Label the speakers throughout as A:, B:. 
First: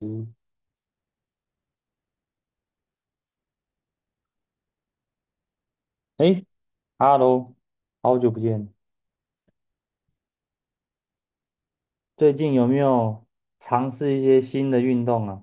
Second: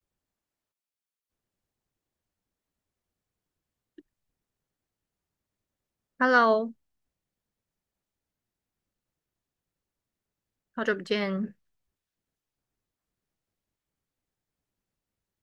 A: 嗯。哎
B: Hello，
A: ，Hello，好久不见。
B: 好久不见。
A: 最近有没有尝试一些新的运动啊？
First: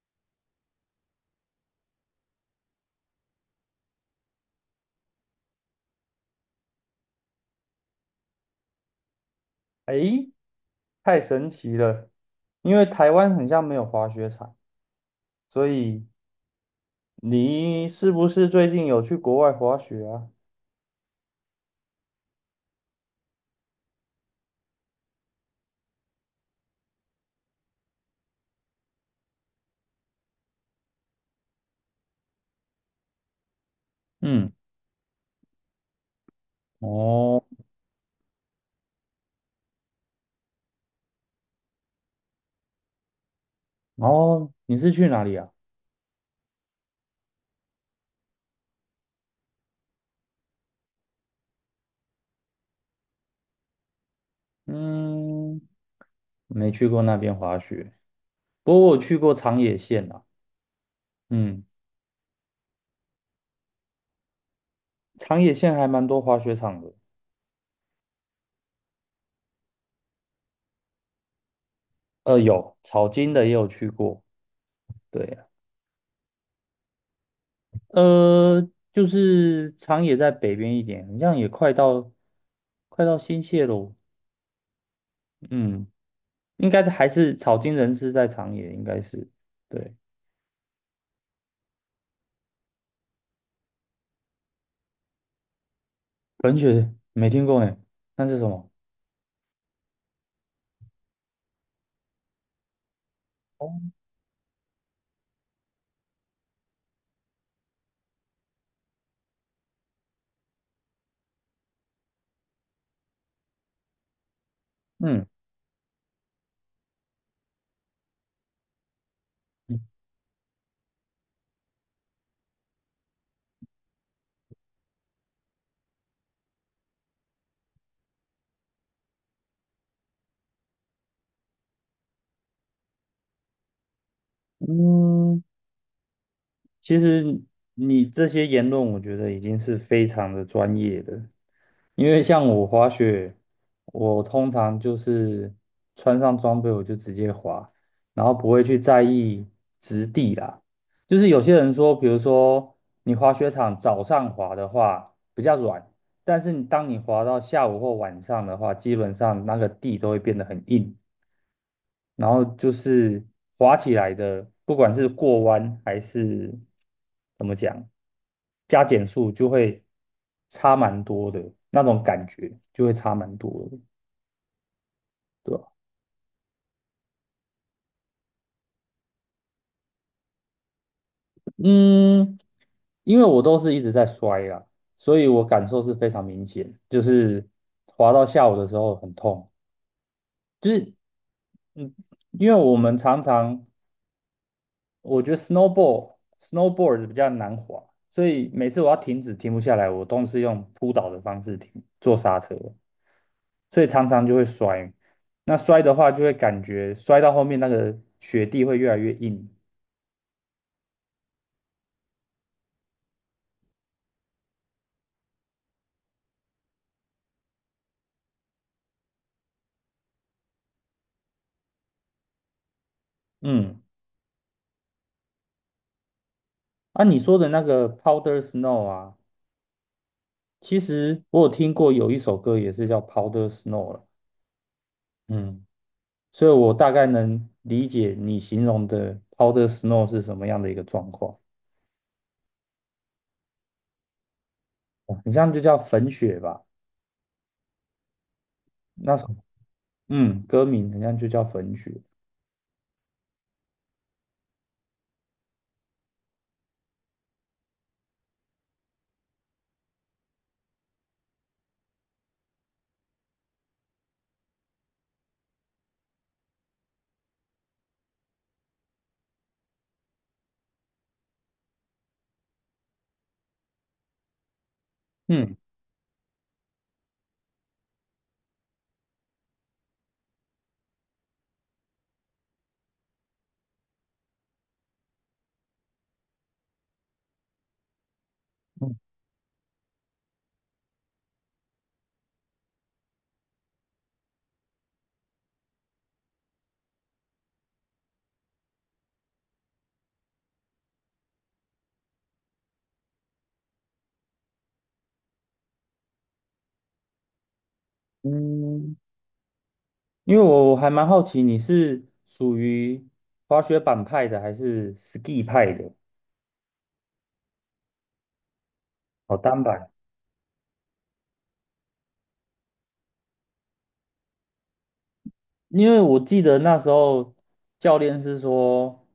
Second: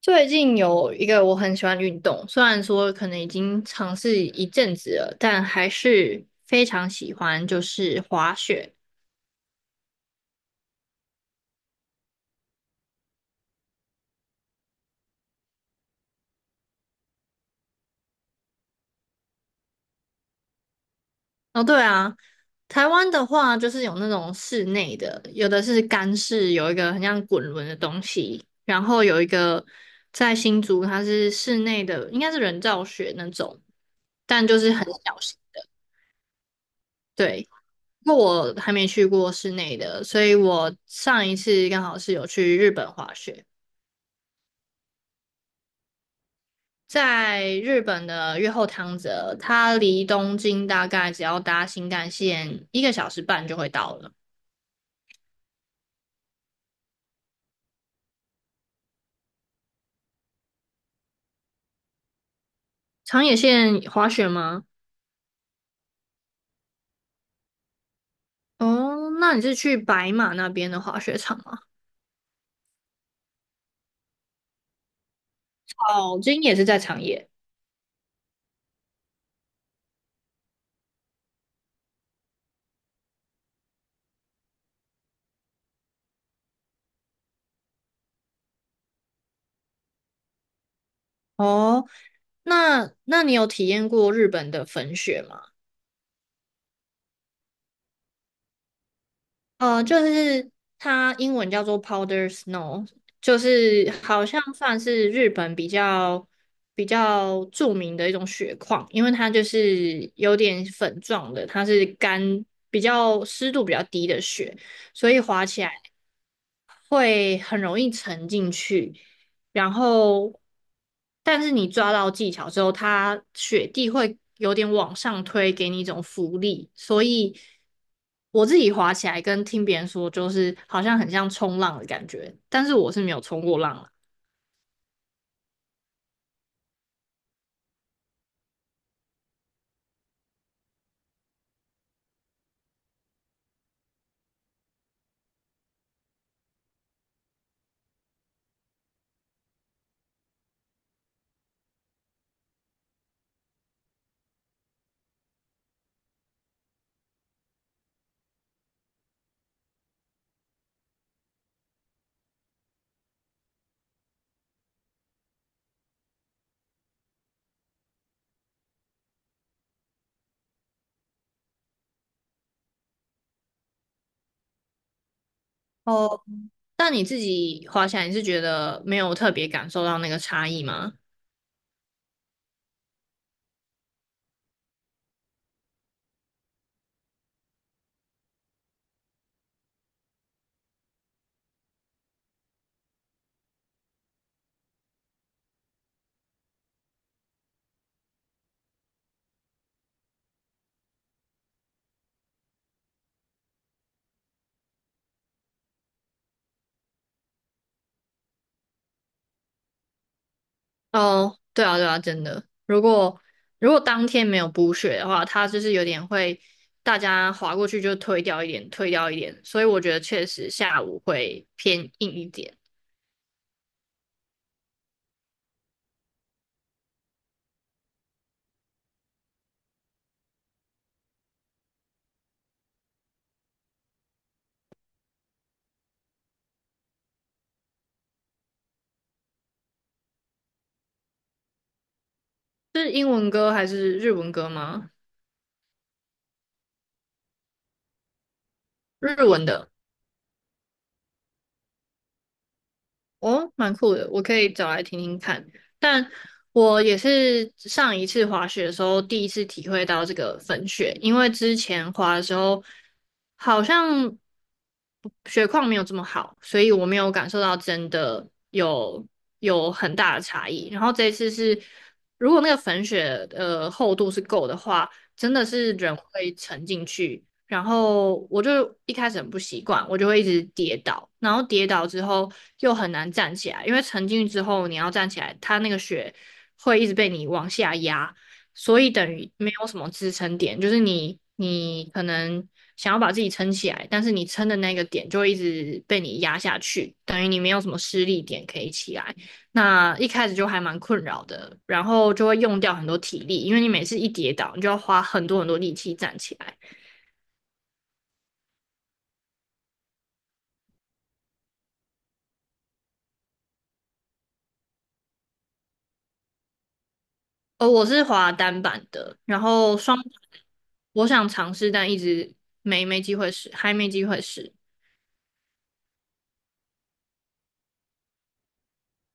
B: 最近有一个我很喜欢的运动，虽然说可能已经尝试一阵子了，但还是非常喜欢，就是滑雪。
A: 哎，太神奇了，因为台湾很像没有滑雪场，所以你是不是最近有去国外滑雪啊？
B: 哦，对啊，台湾的话就是有那种室内的，有的是干式，有一个很像滚轮的东西，然后有一个在新竹，它是室内的，应该是人造雪那种，但
A: 嗯。
B: 就是很小型的。
A: 哦。
B: 对。不过我还没去过室内的，所以我上一次刚好是有去日本滑雪，
A: 哦，你是去哪里啊？
B: 在日本的越后汤泽，它离东京大概只要搭新干线一个小时半就会到了。
A: 嗯。没去过那边滑雪，不过我去过长野县啊。嗯。
B: 长野县滑雪吗？
A: 长野县还蛮多滑雪场的。
B: 哦，那你是去白马那边的滑雪场吗？
A: 有草金的也有去过。对啊。
B: 哦，今也是在长野。
A: 呃，就是长野在北边一点，好像也快到快到新泻喽。嗯。应该还是草津人是在长野，应该是对。
B: 哦，那你有体验过日本的粉雪吗？
A: 冷血没听过呢，那是什么？
B: 就是它英文叫做 powder snow，就是好像算是日本比较著名的一种雪况，因为它就是有点粉状的，它是比较湿度比较低的雪，所以
A: 嗯
B: 滑起来会很容易沉进去。然后，但是你抓到技巧之后，它雪地会有点往上推，给你一种浮力。所以我自己滑起来跟听别人说，就是好像很像冲浪的感觉，但是我是没有冲过浪了。
A: 嗯，其实你这些言论，我觉得已经是非常的专业的。因为像我滑雪，我通常就是穿上装备我就直接滑，然后不会去在意质地啦。就是有些人说，比如说你滑雪场早上滑的话比较软，但是你当你滑到下午或晚上的话，基本上那个地都会变得很硬。然后就是滑起来的，不管是过弯还是怎么讲，加减速就会差蛮多的，那种感觉就会差蛮多的，对吧？
B: 哦，但你自己滑起来，你是觉得没有特别感受到那个差异吗？
A: 嗯，因为我都是一直在摔啦，所以我感受是非常明显，就是滑到下午的时候很痛。就是嗯，因为我们常常我觉得 snowboard 比较难滑，所以每次我要停止停不下来，我都是用扑倒的方式停，做刹车，所以常常就会摔。那摔的话，就会感觉摔到后面那个雪地会越来越硬。
B: 哦，对啊，对啊，真的。如果如果当天没有补血的话，它就是有点会大家划过去就推掉一点，推掉一点。所以我觉得确实下午会偏硬一点。
A: 嗯，啊，你说的那个 powder snow 啊，其实我有听过有一首歌也是叫 powder snow 了。嗯，所以我大概能理解你形容的 powder snow 是什么样的一个状况。
B: 是英文歌还是日文歌吗？
A: 哦很像就叫粉雪吧。那
B: 日
A: 时
B: 文的。
A: 嗯，歌名好像就叫粉雪。
B: 哦，蛮酷的，我可以找来听听看。但我也是上一次滑雪的时候，第一次体会到这个粉雪，因为之前滑的时候好像雪况没有这么好，所以我没有感受到真的有很大的差异。然后这一次是，如果那个粉雪厚度是够的话，真的
A: 嗯。
B: 是人会沉进去。然后我就一开始很不习惯，我就会一直跌倒，然后跌倒之后又很难站起来，因为沉进去之后你要站起来，它那个雪会一直被你往下压，所以
A: 嗯，
B: 等于没有什么支撑点，就是你可能想要把自己撑起来，但是你撑的那个点就会一直被你压下去，等于你没有什么施力点可以起来。那一开始就还蛮困扰的，然后就会用掉很多体力，因为你每次一跌倒，你就要花很多很多力气站起来。
A: 嗯，因为我还蛮好奇你是属于滑雪板派的还是 ski 派的？
B: 我是滑单板的，
A: 哦，
B: 然
A: 单
B: 后
A: 板。
B: 双板我想尝试，但一直没机会试，还没机会试。
A: 因为我记得那时候教练是说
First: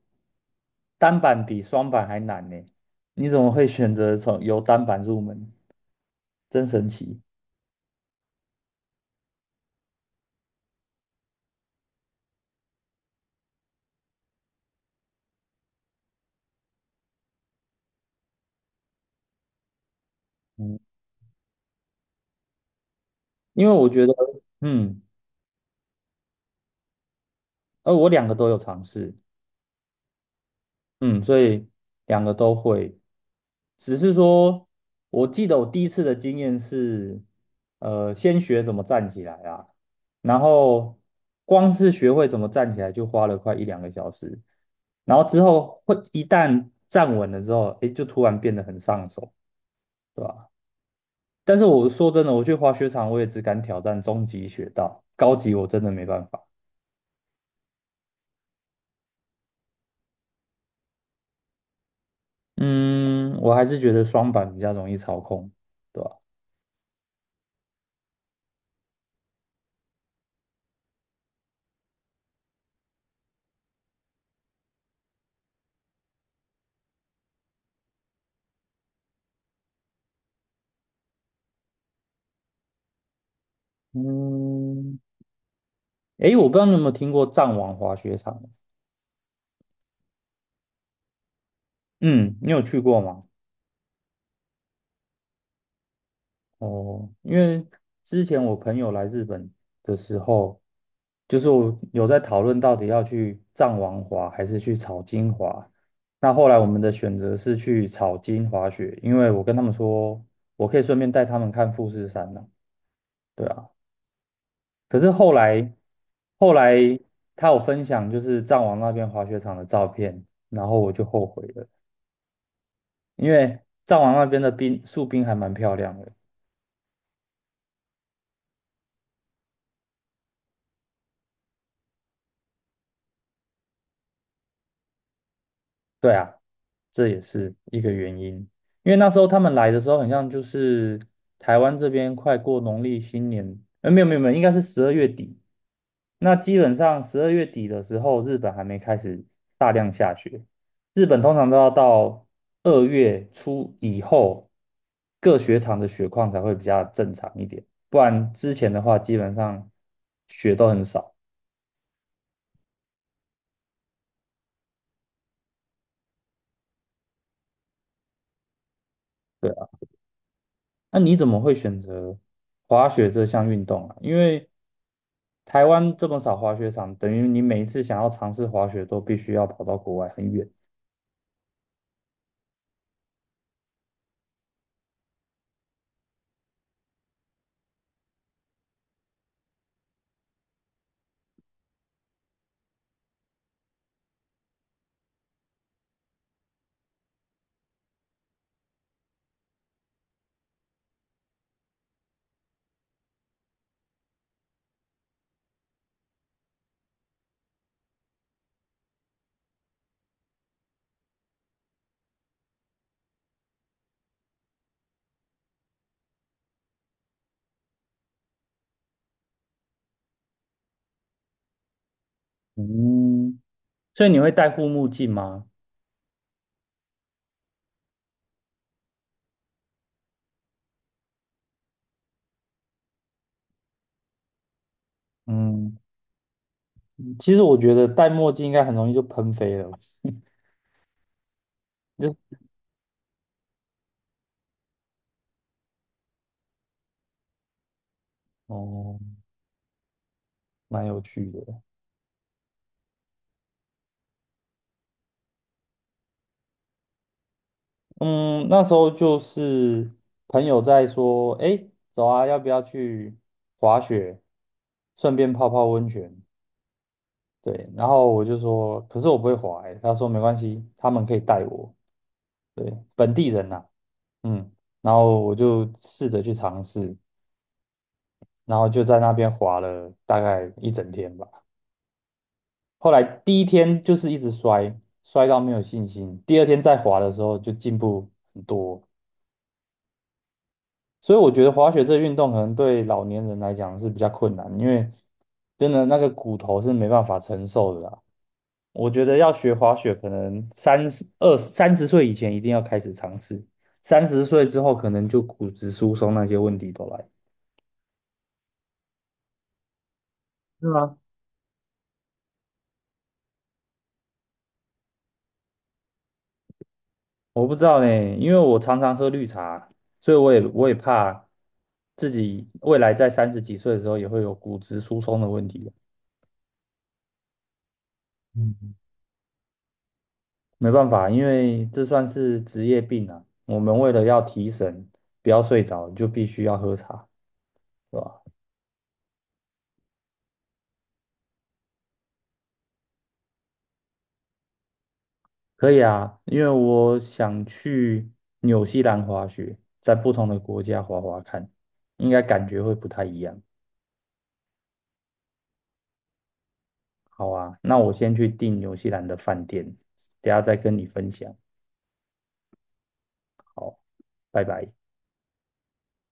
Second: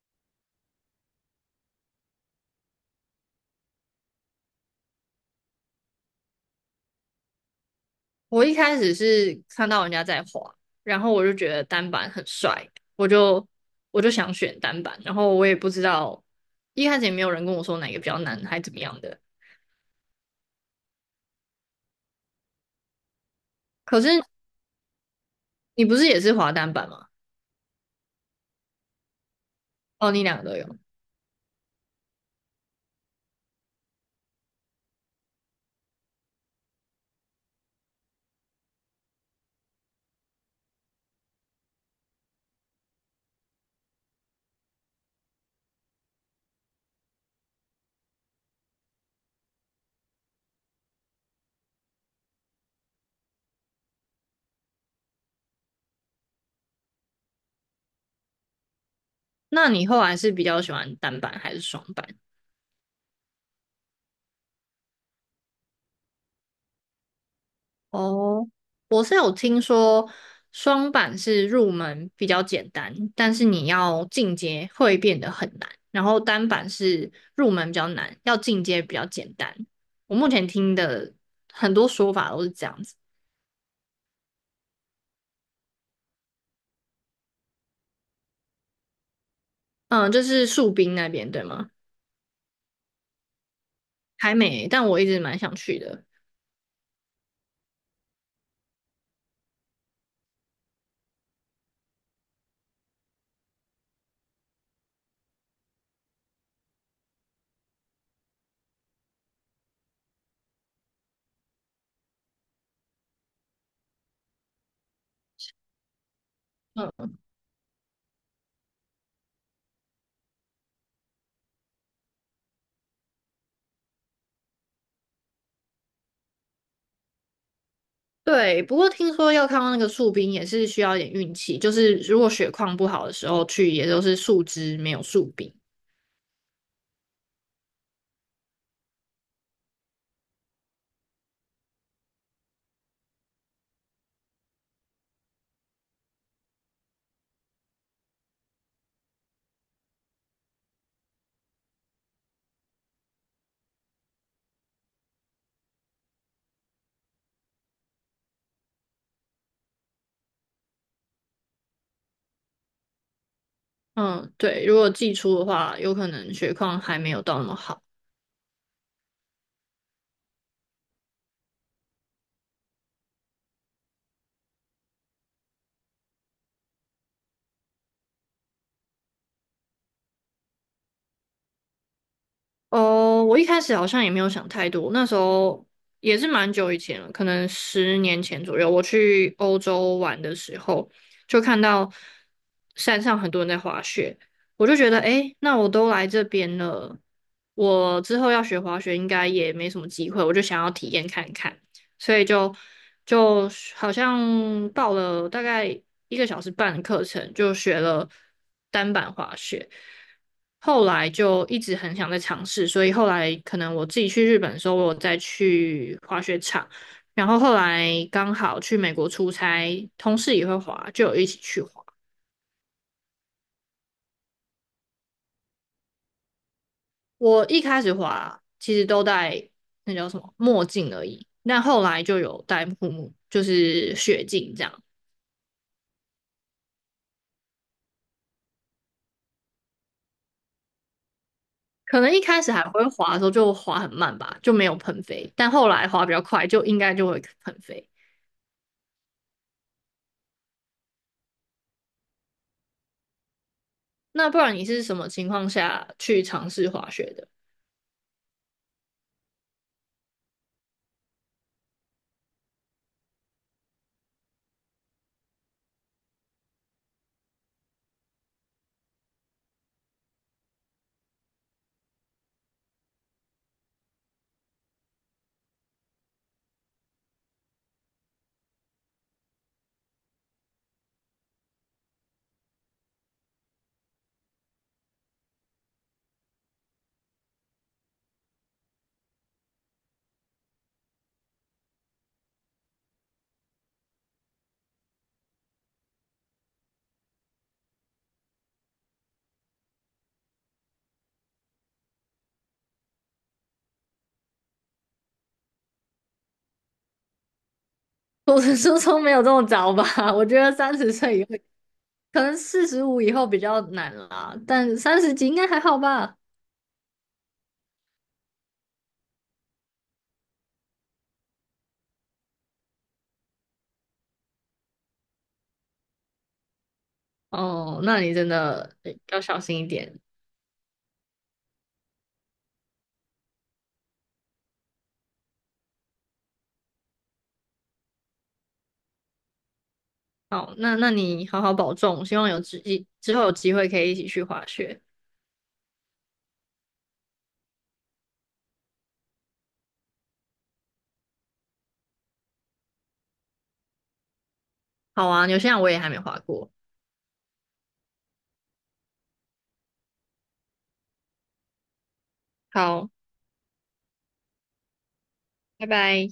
A: 单板比双板还难呢，你怎么会选择从由单板入门？真神奇。
B: 我一开始是看到人家在滑，然后我就觉得单板很帅，我就我就想选单板，然后我也不知道，一开始也没有人跟我说哪个比较难，还怎么样的。
A: 嗯，因为我
B: 可
A: 觉得，
B: 是
A: 嗯，
B: 你不是也是滑单板吗？
A: 我两个都有尝试。
B: 哦，你两个都有，
A: 嗯，所以两个都会。只是说，我记得我第一次的经验是，先学怎么站起来啊，然后光是学会怎么站起来就花了快1~2个小时，然后之后会一旦站稳了之后，诶，就突然变得很上手，对吧？但是我说真的，我去滑雪场，我也只敢挑战中级雪道，高级我真的没办法。
B: 那你后来是比较喜欢单板还是双板？
A: 嗯，我还是觉得双板比较容易操控，对吧？
B: 哦，我是有听说双板是入门比较简单，但是你要进阶会变得很难。然后单板是入门比较难，要进阶比较简单。我目前听的很多说法都是这样子。
A: 嗯，诶，我不知道你有没有听过藏王滑雪场啊。
B: 嗯，就是树冰那边对吗？
A: 嗯，你有去过吗？
B: 还没，但我一直蛮想去的。
A: 哦，因为之前我朋友来日本的时候，就是我有在讨论到底要去藏王滑还是去草金滑。那后来我们的选择是去草金滑雪，因为我跟他们说，我可以顺便带他们看富士山呢、对啊，可是后来
B: 嗯，
A: 他有分享就是藏王那边滑雪场的照片，然后我就后悔了，因为藏王那边的冰树冰还蛮漂亮的。
B: 对。不过听说要看到那个树冰也是需要一点运气，就是如果血况不好的时候去，也都是树枝没有树冰。
A: 对啊，这也是一个原因。因为那时候他们来的时候，很像就是台湾这边快过农历新年，没有没有没有，应该是十二月底。那基本上十二月底的时候，日本还没开始大量下雪。日本通常都要到2月初以后，各雪场的雪况才会比较正常一点，不然之前的话，基本上雪都很少。
B: 嗯，对，如果寄出的话，有可能雪况还没有到那么好。
A: 对。那你怎么会选择滑雪这项运动啊？因为台湾这么少滑雪场，等于你每一次想要尝试滑雪都必须要跑到国外很远。
B: 哦，我一开始好像也没有想太多，那时候也是蛮久以前了，可能10年前左右，我去欧洲玩的时候，就看到山上很多人在滑雪，我就觉得，诶，那我都来这边了，我之后要学滑雪应该也没什么机会，我就想要体验看看。所以就好像报了大概一个小时半的课程，就学了单板滑雪。后来就一直很想再尝试，所以后来可能我自己去日本的时候，我有再去滑雪场。然后后来刚好去美国出差，同事也会滑，就有一起去滑。
A: 嗯，所以你会戴护目镜吗？
B: 我一开始滑其实都戴那叫什么墨镜而已，但后来就有戴护目，就是雪镜这样。
A: 嗯，其实我觉得戴墨镜应该很容易就喷飞了。
B: 可
A: 就
B: 能一开始还会滑的时候就滑很慢吧，就没有喷飞，但后来滑比较快，就应该就会喷飞。
A: 哦，蛮有趣的。
B: 那不然你是什么情况下去尝试滑雪的？
A: 嗯，那时候就是朋友在说，哎，走啊，要不要去滑雪，顺便泡泡温泉？对，然后我就说，可是我不会滑欸，他说没关系，他们可以带我，对，本地人呐、嗯，然后我就试着去尝试，然后就在那边滑了大概一整天吧。后来第一天就是一直摔，摔到没有信心，第二天再滑的时候就进步很多。所以我觉得滑雪这个运动可能对老年人来讲是比较困难，因为真的那个骨头是没办法承受的啦。我觉得要学滑雪，可能三十二、三十岁以前一定要开始尝试，三十岁之后可能就骨质疏松那些问题都来。
B: 我的初衷没有这么早吧，我觉得
A: 是
B: 三十
A: 吗？
B: 岁以后，可能45以后比较难啦，但三十几应该还好吧。
A: 我不知道呢，因为我常常喝绿茶，所以我也怕自己未来在30几岁的时候也会有骨质疏松的问题。
B: 哦，那你真
A: 嗯，
B: 的诶要小心一点。
A: 没办法，因为这算是职业病啊。我们为了要提神，不要睡着，就必须要喝茶，对吧？
B: 好，那你好好保重，希望之后有机会可以一起去滑雪。
A: 可以啊，因为我想去纽西兰滑雪，在不同的国家滑滑看，应该感觉会不太一样。
B: 好啊，纽西兰我也还没滑过。
A: 好啊，那我先去订纽西兰的饭店，等下再跟你分享。
B: 好，
A: 拜拜。
B: 拜拜。